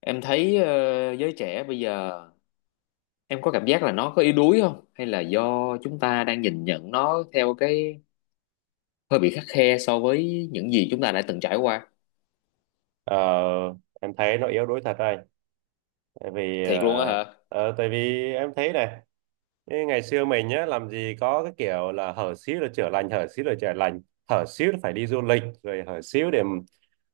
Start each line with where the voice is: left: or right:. left: Em thấy giới trẻ bây giờ em có cảm giác là nó có yếu đuối không? Hay là do chúng ta đang nhìn nhận nó theo cái hơi bị khắt khe so với những gì chúng ta đã từng trải qua?
right: Ờ, em thấy nó yếu đuối thật đây, tại vì
left: Thiệt luôn á
right: ờ,
left: hả?
right: ờ, tại vì em thấy này. Cái ngày xưa mình nhá làm gì có cái kiểu là hở xíu là chữa lành, hở xíu là chữa lành, hở xíu là phải đi du lịch rồi, hở xíu để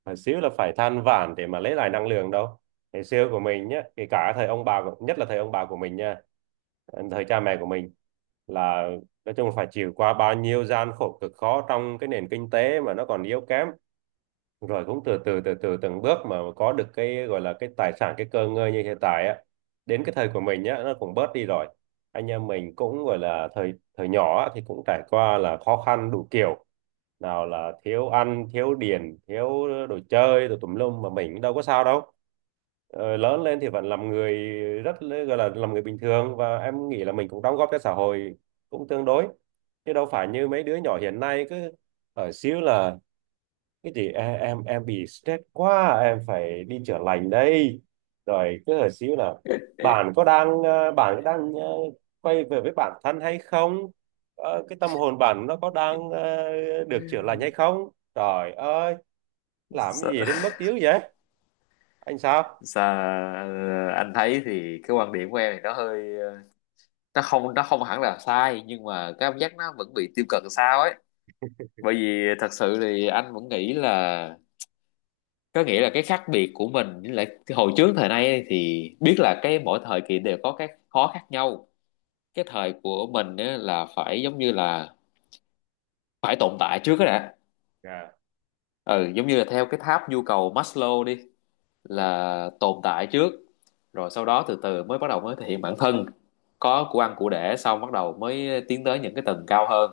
right: hở xíu là phải than vãn để mà lấy lại năng lượng đâu. Ngày xưa của mình nhá, kể cả thời ông bà của- nhất là thời ông bà của mình nha, thời cha mẹ của mình là nói chung là phải chịu qua bao nhiêu gian khổ cực khó trong cái nền kinh tế mà nó còn yếu kém, rồi cũng từ từ từ từ từng bước mà có được cái gọi là cái tài sản, cái cơ ngơi như hiện tại á. Đến cái thời của mình nhá, nó cũng bớt đi rồi, anh em mình cũng gọi là thời thời nhỏ á, thì cũng trải qua là khó khăn đủ kiểu, nào là thiếu ăn thiếu điền thiếu đồ chơi đồ tùm lum mà mình đâu có sao đâu. Ờ, lớn lên thì vẫn làm người gọi là làm người bình thường, và em nghĩ là mình cũng đóng góp cho xã hội cũng tương đối, chứ đâu phải như mấy đứa nhỏ hiện nay cứ ở xíu là thế thì em bị stress quá, em phải đi chữa lành đây, rồi cứ hỏi xíu là bạn có đang bạn có đang quay về với bản thân hay không. Ờ, cái tâm hồn bạn nó có đang được chữa lành hay không. Trời ơi, làm cái
left: Sa-
right: gì đến mức dữ vậy? Anh sao?
left: anh thấy thì cái quan điểm của em thì nó hơi nó không hẳn là sai, nhưng mà cái cảm giác nó vẫn bị tiêu cực sao ấy. Bởi vì thật sự thì anh vẫn nghĩ là, có nghĩa là cái khác biệt của mình với lại cái hồi trước thời nay ấy, thì biết là cái mỗi thời kỳ đều có các khó khác nhau. Cái thời của mình ấy là phải giống như là phải tồn tại trước đó đã.
right: Dạ.
left: Ừ, giống như là theo cái tháp nhu cầu Maslow đi,
right: Ừ.
left: là tồn tại trước, rồi sau đó từ từ mới bắt đầu mới thể hiện bản thân, có của ăn của để xong bắt đầu mới tiến tới những cái tầng cao hơn.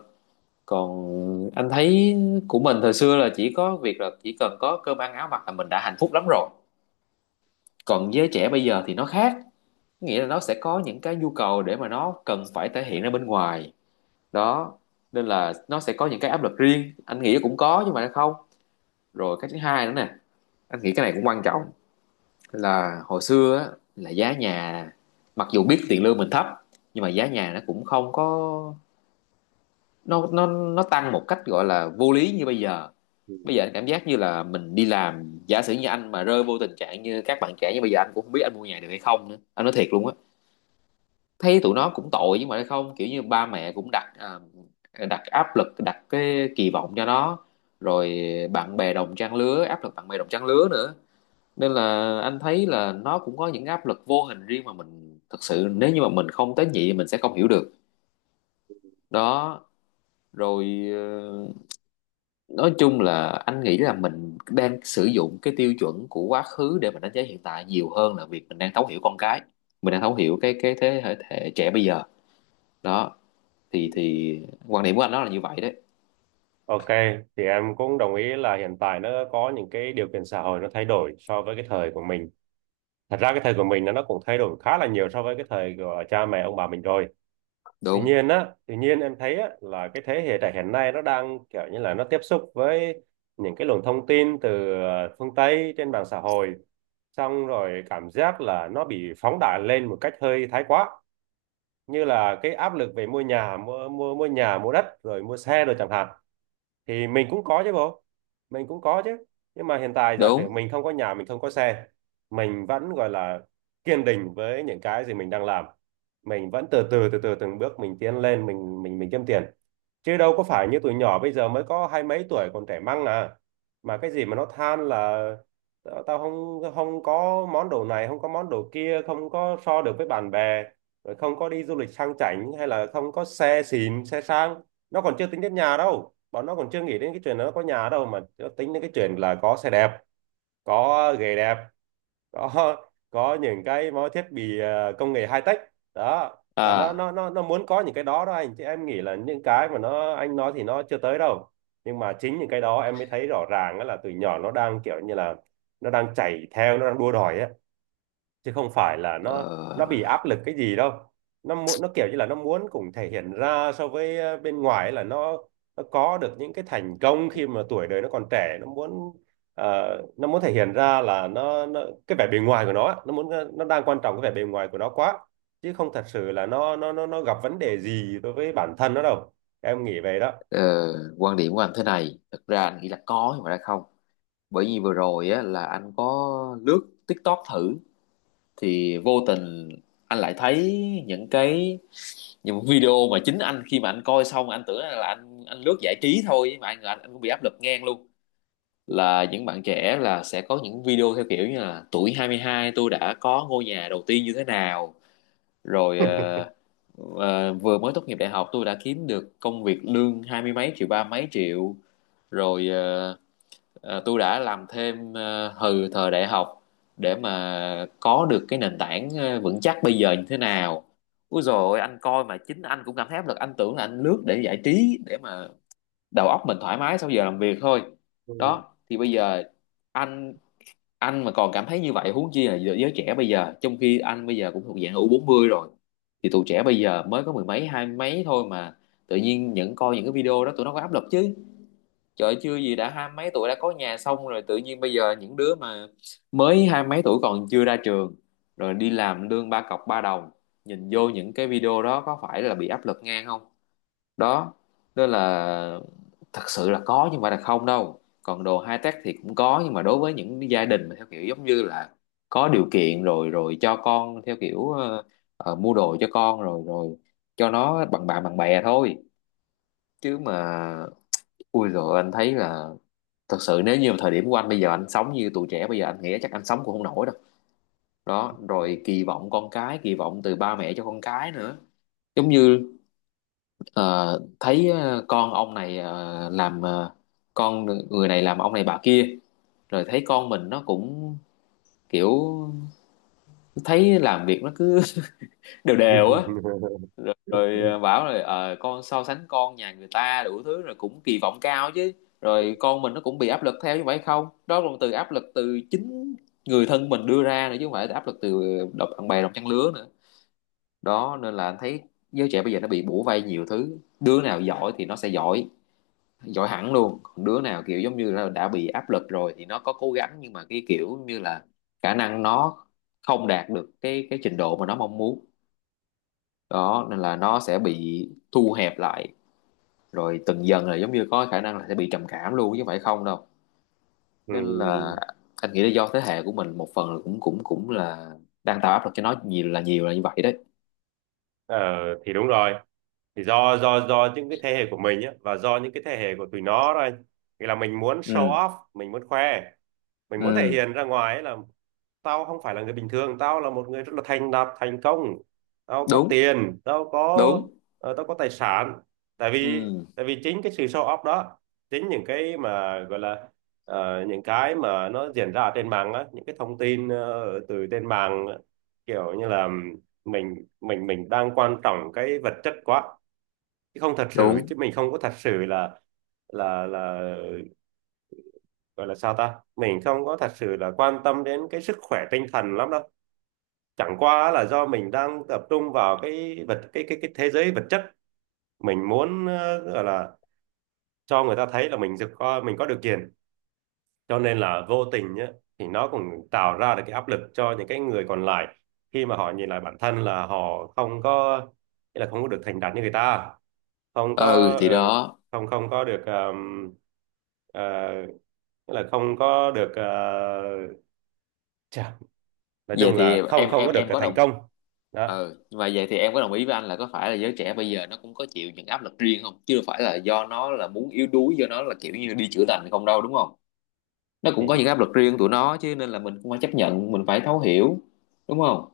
left: Còn anh thấy của mình thời xưa là chỉ có việc là chỉ cần có cơm ăn áo mặc là mình đã hạnh phúc lắm rồi. Còn giới trẻ bây giờ thì nó khác, nghĩa là nó sẽ có những cái nhu cầu để mà nó cần phải thể hiện ra bên ngoài đó, nên là nó sẽ có những cái áp lực riêng, anh nghĩ cũng có nhưng mà nó không. Rồi cái thứ hai nữa nè, anh nghĩ cái này cũng quan trọng, là hồi xưa á, là giá nhà, mặc dù biết tiền lương mình thấp nhưng mà giá nhà nó cũng không có, nó tăng một cách gọi là vô lý như bây giờ. Bây giờ anh cảm giác như là mình đi làm, giả sử như anh mà rơi vô tình trạng như các bạn trẻ như bây giờ, anh cũng không biết anh mua nhà được hay không nữa, anh nói thiệt luôn á. Thấy tụi nó cũng tội, nhưng mà không, kiểu như ba mẹ cũng đặt đặt áp lực đặt cái kỳ vọng cho nó, rồi bạn bè đồng trang lứa, áp lực bạn bè đồng trang lứa nữa, nên là anh thấy là nó cũng có những áp lực vô hình riêng mà mình thật sự nếu như mà mình không tế nhị thì mình sẽ không hiểu được đó. Rồi ờ, nói chung là anh nghĩ là mình đang sử dụng cái tiêu chuẩn của quá khứ để mình đánh giá hiện tại nhiều hơn là việc mình đang thấu hiểu con cái, mình đang thấu hiểu cái thế hệ trẻ bây giờ đó. Thì quan điểm của anh đó là như vậy đấy.
right: Ok, thì em cũng đồng ý là hiện tại nó có những cái điều kiện xã hội nó thay đổi so với cái thời của mình. Thật ra cái thời của mình nó cũng thay đổi khá là nhiều so với cái thời của cha mẹ ông bà mình rồi. Tuy
left: Đúng.
right: nhiên á, tuy nhiên em thấy á là cái thế hệ trẻ hiện nay nó đang kiểu như là nó tiếp xúc với những cái luồng thông tin từ phương Tây trên mạng xã hội, xong rồi cảm giác là nó bị phóng đại lên một cách hơi thái quá, như là cái áp lực về mua nhà, mua mua mua nhà mua đất rồi mua xe rồi chẳng hạn. Thì mình cũng có chứ bộ, mình cũng có chứ, nhưng mà hiện tại giả sử
left: Đúng.
right: mình không có nhà, mình không có xe, mình vẫn gọi là kiên định với những cái gì mình đang làm. Mình vẫn từ từ từ từ từng bước mình tiến lên, mình kiếm tiền, chứ đâu có phải như tụi nhỏ bây giờ mới có hai mấy tuổi còn trẻ măng à, mà cái gì mà nó than là tao tao không không có món đồ này, không có món đồ kia, không có so được với bạn bè, rồi không có đi du lịch sang chảnh hay là không có xe xịn xe sang. Nó còn chưa tính đến nhà đâu, bọn nó còn chưa nghĩ đến cái chuyện nó có nhà đâu, mà nó tính đến cái chuyện là có xe đẹp, có ghế đẹp, có có những cái mọi thiết bị công nghệ high tech đó. Là nó
left: À.
right: nó nó nó muốn có những cái đó đó anh, chứ em nghĩ là những cái mà nó anh nói thì nó chưa tới đâu. Nhưng mà chính những cái đó em mới thấy rõ ràng á, là từ nhỏ nó đang kiểu như là nó đang chạy theo, nó đang đua đòi á, chứ không phải là nó bị
left: ờ,
right: áp lực cái gì đâu. Nó muốn, nó kiểu như là nó muốn cũng thể hiện ra so với bên ngoài ấy, là nó có được những cái thành công khi mà tuổi đời nó còn trẻ. Nó muốn nó muốn thể hiện ra là nó cái vẻ bề ngoài của nó ấy, nó muốn nó đang quan trọng cái vẻ bề ngoài của nó quá, chứ không thật sự là nó gặp vấn đề gì đối với bản thân nó đâu. Em nghĩ vậy đó.
left: ờ, Quan điểm của anh thế này, thực ra anh nghĩ là có nhưng mà đã không, bởi vì vừa rồi á là anh có lướt TikTok thử, thì vô tình anh lại thấy những cái những video mà chính anh khi mà anh coi xong anh tưởng là anh lướt giải trí thôi, mà anh cũng bị áp lực ngang luôn, là những bạn trẻ là sẽ có những video theo kiểu như là tuổi 22 tôi đã có ngôi nhà đầu tiên như thế nào, rồi vừa mới tốt nghiệp đại học tôi đã kiếm được công việc lương hai mươi mấy triệu ba mấy triệu, rồi tôi đã làm thêm từ thời đại học để mà có được cái nền tảng vững chắc bây giờ như thế nào. Úi dồi ôi, anh coi mà chính anh cũng cảm thấy áp lực, anh tưởng là anh lướt để giải trí để mà đầu óc mình thoải mái sau giờ làm việc thôi.
right: Ừ.
left: Đó thì bây giờ anh anh mà còn cảm thấy như vậy, huống chi là giới giới trẻ bây giờ, trong khi anh bây giờ cũng thuộc dạng u bốn mươi rồi, thì tụi trẻ bây giờ mới có mười mấy hai mấy thôi mà tự nhiên những coi những cái video đó tụi nó có áp lực chứ. Trời ơi, chưa gì đã hai mấy tuổi đã có nhà xong, rồi tự nhiên bây giờ những đứa mà mới hai mấy tuổi còn chưa ra trường, rồi đi làm lương ba cọc ba đồng, nhìn vô những cái video đó có phải là bị áp lực ngang không đó, nên là thật sự là có nhưng mà là không đâu. Còn đồ high tech thì cũng có, nhưng mà đối với những gia đình mà theo kiểu giống như là có điều kiện rồi rồi cho con theo kiểu mua đồ cho con rồi rồi cho nó bằng bạn bằng bè thôi. Chứ mà ui, rồi anh thấy là thật sự nếu như thời điểm của anh bây giờ anh sống như tụi trẻ bây giờ anh nghĩ chắc anh sống cũng không nổi đâu. Đó rồi kỳ vọng con cái, kỳ vọng từ ba mẹ cho con cái nữa, giống như, ờ, thấy con ông này làm con người này làm ông này bà kia, rồi thấy con mình nó cũng kiểu, thấy làm việc nó cứ đều đều á, rồi, rồi ờ, bảo rồi con so sánh con nhà người ta đủ thứ rồi, cũng kỳ vọng cao chứ, rồi con mình nó cũng bị áp lực theo như vậy không đó, là từ áp lực từ chính người thân mình đưa ra nữa chứ không phải áp lực từ độc bạn bè đồng trang lứa nữa đó. Nên là anh thấy giới trẻ bây giờ nó bị bủa vây nhiều thứ, đứa nào giỏi thì nó sẽ giỏi giỏi hẳn luôn, còn đứa nào kiểu giống như là đã bị áp lực rồi thì nó có cố gắng nhưng mà cái kiểu như là khả năng nó không đạt được cái trình độ mà nó mong muốn đó, nên là nó sẽ bị thu hẹp lại, rồi từng dần là giống như có khả năng là sẽ bị trầm cảm luôn chứ không phải không đâu.
right: Ừ.
left: Nên là anh nghĩ là do thế hệ của mình một phần là cũng cũng cũng là đang tạo áp lực cho nó nhiều là như vậy đấy.
right: Ờ, thì đúng rồi, thì do những cái thế hệ của mình á và do những cái thế hệ của tụi nó thôi, thì là mình muốn show
left: Ừ.
right: off, mình muốn khoe, mình muốn thể
left: Ừ.
right: hiện ra ngoài ấy, là tao không phải là người bình thường, tao là một người rất là thành đạt thành công, tao có
left: Đúng.
right: tiền, tao có
left: Đúng.
right: tao có tài sản. Tại vì,
left: Ừ.
right: tại vì chính cái sự show off đó, chính những cái mà gọi là những cái mà nó diễn ra ở trên mạng á, những cái thông tin từ trên mạng, kiểu như là mình đang quan trọng cái vật chất quá, chứ không thật sự,
left: Đúng.
right: chứ mình không có thật sự là gọi là sao ta, mình không có thật sự là quan tâm đến cái sức khỏe tinh thần lắm đâu. Chẳng qua là do mình đang tập trung vào cái vật, cái cái thế giới vật chất, mình muốn gọi là cho người ta thấy là mình được có, mình có điều kiện. Cho nên là vô tình nhá, thì nó cũng tạo ra được cái áp lực cho những cái người còn lại, khi mà họ nhìn lại bản thân là họ không có, nghĩa là không có được thành đạt như người ta, không
left: Ừ
right: có
left: thì đó.
right: không không có được ờ, nghĩa là không có được chà, nói
left: Vậy
right: chung
left: thì
right: là không
left: em
right: không có
left: em
right: được
left: em có
right: thành
left: đồng,
right: công đó.
left: ừ, nhưng mà vậy thì em có đồng ý với anh là có phải là giới trẻ bây giờ nó cũng có chịu những áp lực riêng không, chứ đâu phải là do nó là muốn yếu đuối, do nó là kiểu như đi chữa lành không đâu, đúng không? Nó cũng
right: thì
left: có những áp lực riêng tụi nó chứ, nên là mình cũng phải chấp nhận mình phải thấu hiểu, đúng không?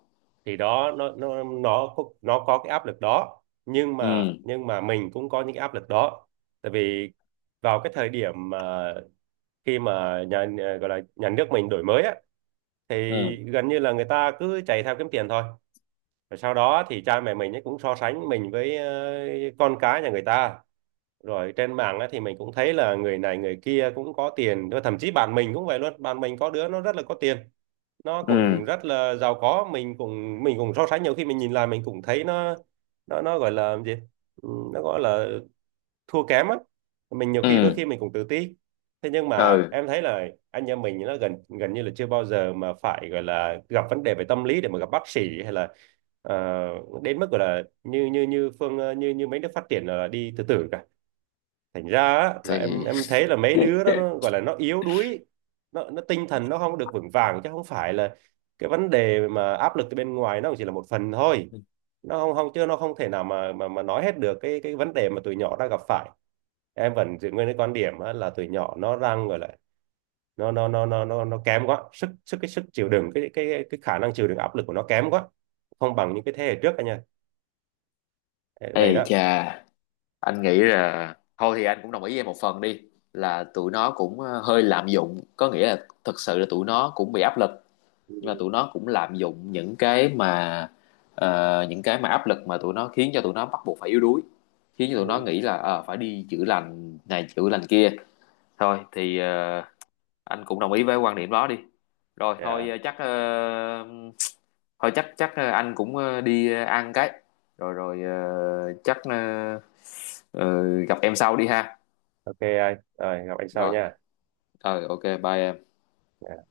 right: thì đó, nó có cái áp lực đó,
left: Ừ.
right: nhưng mà mình cũng có những cái áp lực đó. Tại vì vào cái thời điểm mà khi mà nhà nhà- gọi là nhà nước mình đổi mới á, thì
left: Ừ.
right: gần như là người ta cứ chạy theo kiếm tiền thôi. Rồi sau đó thì cha mẹ mình ấy cũng so sánh mình với con cái nhà người ta. Rồi trên mạng á, thì mình cũng thấy là người này người kia cũng có tiền, rồi thậm chí bạn mình cũng vậy luôn, bạn mình có đứa nó rất là có tiền, nó
left: Ừ.
right: cũng rất là giàu có. Mình cũng so sánh, nhiều khi mình nhìn lại mình cũng thấy nó nó gọi là gì? Ừ, nó gọi là thua kém á. Mình nhiều khi đôi
left: Ừ.
right: khi mình cũng tự ti. Thế nhưng mà
left: Ừ
right: em thấy là anh em mình nó gần gần như là chưa bao giờ mà phải gọi là gặp vấn đề về tâm lý để mà gặp bác sĩ, hay là ờ, đến mức gọi là như như như như như mấy nước phát triển là đi tự tử cả. Thành ra á, là em
left: thì.
right: em thấy là mấy đứa đó nó gọi là nó yếu đuối, nó tinh thần nó không được vững vàng, chứ không phải là cái vấn đề mà áp lực từ bên ngoài nó cũng chỉ là một phần thôi. Nó không không, chứ nó không thể nào mà mà nói hết được cái vấn đề mà tụi nhỏ đang gặp phải. Em vẫn giữ nguyên cái quan điểm á, là tụi nhỏ nó đang gọi là nó kém quá, sức sức cái sức chịu đựng, cái khả năng chịu đựng áp lực của nó kém quá, không bằng những cái thế hệ trước anh nha.
left: Ê
right: Vậy đó.
left: chà, anh nghĩ là thôi thì anh cũng đồng ý với em một phần đi, là tụi nó cũng hơi lạm dụng, có nghĩa là thực sự là tụi nó cũng bị áp lực, nhưng mà tụi nó cũng lạm dụng những cái mà những cái mà áp lực mà tụi nó khiến cho tụi nó bắt buộc phải yếu đuối, khiến cho tụi nó
right: Ừ.
left: nghĩ là phải đi chữa lành này chữa lành kia. Thôi thì anh cũng đồng ý với quan điểm đó đi. Rồi thôi
right: Yeah.
left: chắc thôi chắc chắc anh cũng đi ăn cái, rồi rồi ờ, chắc ờ, gặp em sau đi ha.
right: Ok anh, rồi gặp anh sau
left: Rồi
right: nha.
left: ok bye em.
right: Dạ.